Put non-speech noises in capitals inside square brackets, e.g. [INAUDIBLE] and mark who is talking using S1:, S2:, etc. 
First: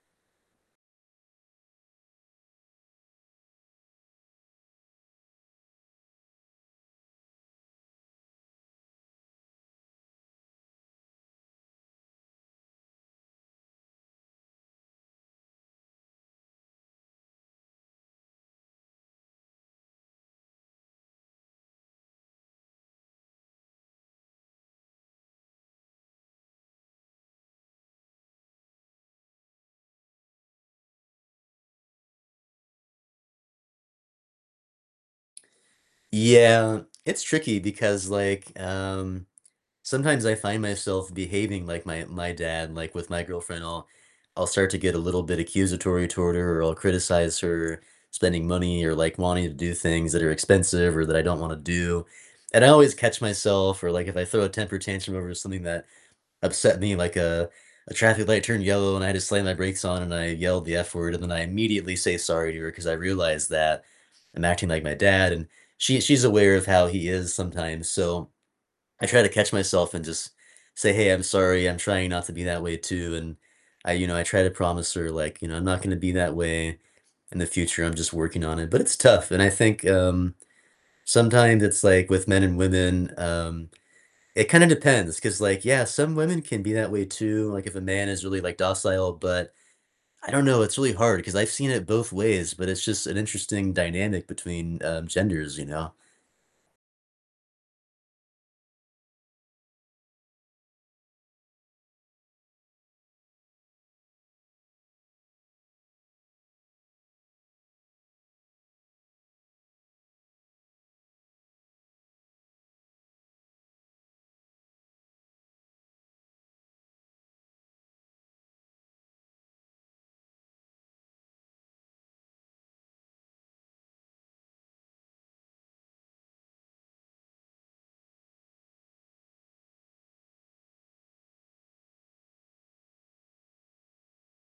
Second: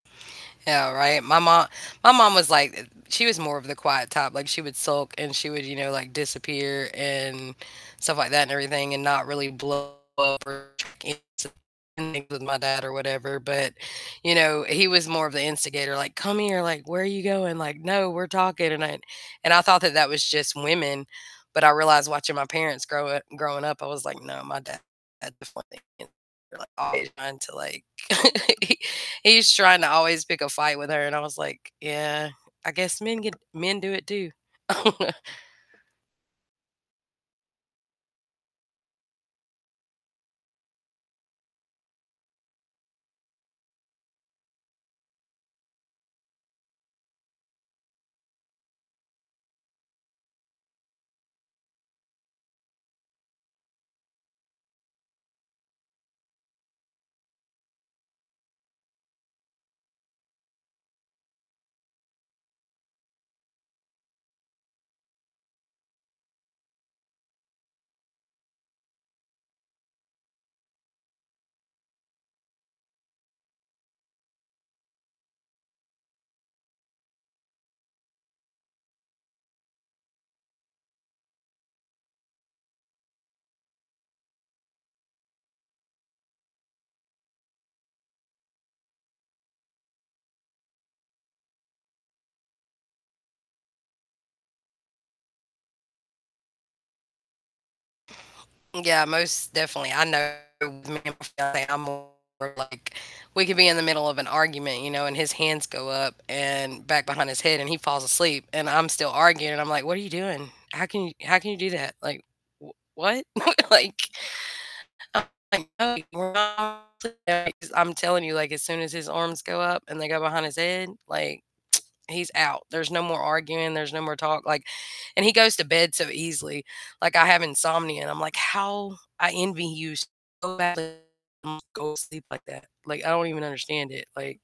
S1: Yeah, right. My mo my mom was like she was more of the quiet type. Like, she would sulk and she would, you know, like, disappear and stuff like that and everything, and not really blow up or [UNINTELLIGIBLE] with my dad or whatever. But, you know, he was more of the instigator, like, "Come here," like, "Where are you going?" Like, "No, we're talking." And I and I thought that that was just women, but I realized watching my parents grow, uh growing up, I was like, "No, my dad." [UNINTELLIGIBLE] Trying to like [LAUGHS] he's trying to always pick a fight with her, and I was like, "Yeah, I guess men get men do it too." [LAUGHS]
S2: Yeah, it's tricky because, like, um, sometimes I find myself behaving like my my dad, like, with my girlfriend, I'll I'll start to get a little bit accusatory toward her or I'll criticize her spending money or, like, wanting to do things that are expensive or that I don't want to do. And I always catch myself or, like, if I throw a temper tantrum over something that upset me, like a a traffic light turned yellow and I just slammed my brakes on and I yelled the F word and then I immediately say sorry to her 'cause I realized that I'm acting like my dad and she she's aware of how he is sometimes, so I try to catch myself and just say, "Hey, I'm sorry. I'm trying not to be that way too." And I you know, I try to promise her, like, you know, "I'm not gonna be that way in the future. I'm just working on it." But it's tough and I think, um, sometimes it's like with men and women, um, it kinda depends 'cause, like, yeah, some women can be that way too, like, if a man is really, like, docile, but I don't know, it's really hard 'cause I've seen it both ways, but it's just an interesting dynamic between, um, genders, you know?
S1: Yeah, most definitely. I know [UNINTELLIGIBLE] I'm more, like we could be in the middle of an argument, you know, and his hands go up and back behind his head and he falls asleep and I'm still arguing. I'm like, "What are you doing? How can you how can you do that?" Like, "W what?" [CHUCKLES] Like, [UNINTELLIGIBLE] I'm telling you, like, as soon as his arms go up and they go behind his head, like, [TSK] he's out. There's no more arguing, there's no more talk like, and he goes to bed so easily. Like, I have insomnia and I'm like, "How I envy you so bad [UNINTELLIGIBLE] go sleep like that.“ Like, I don't even understand it. Like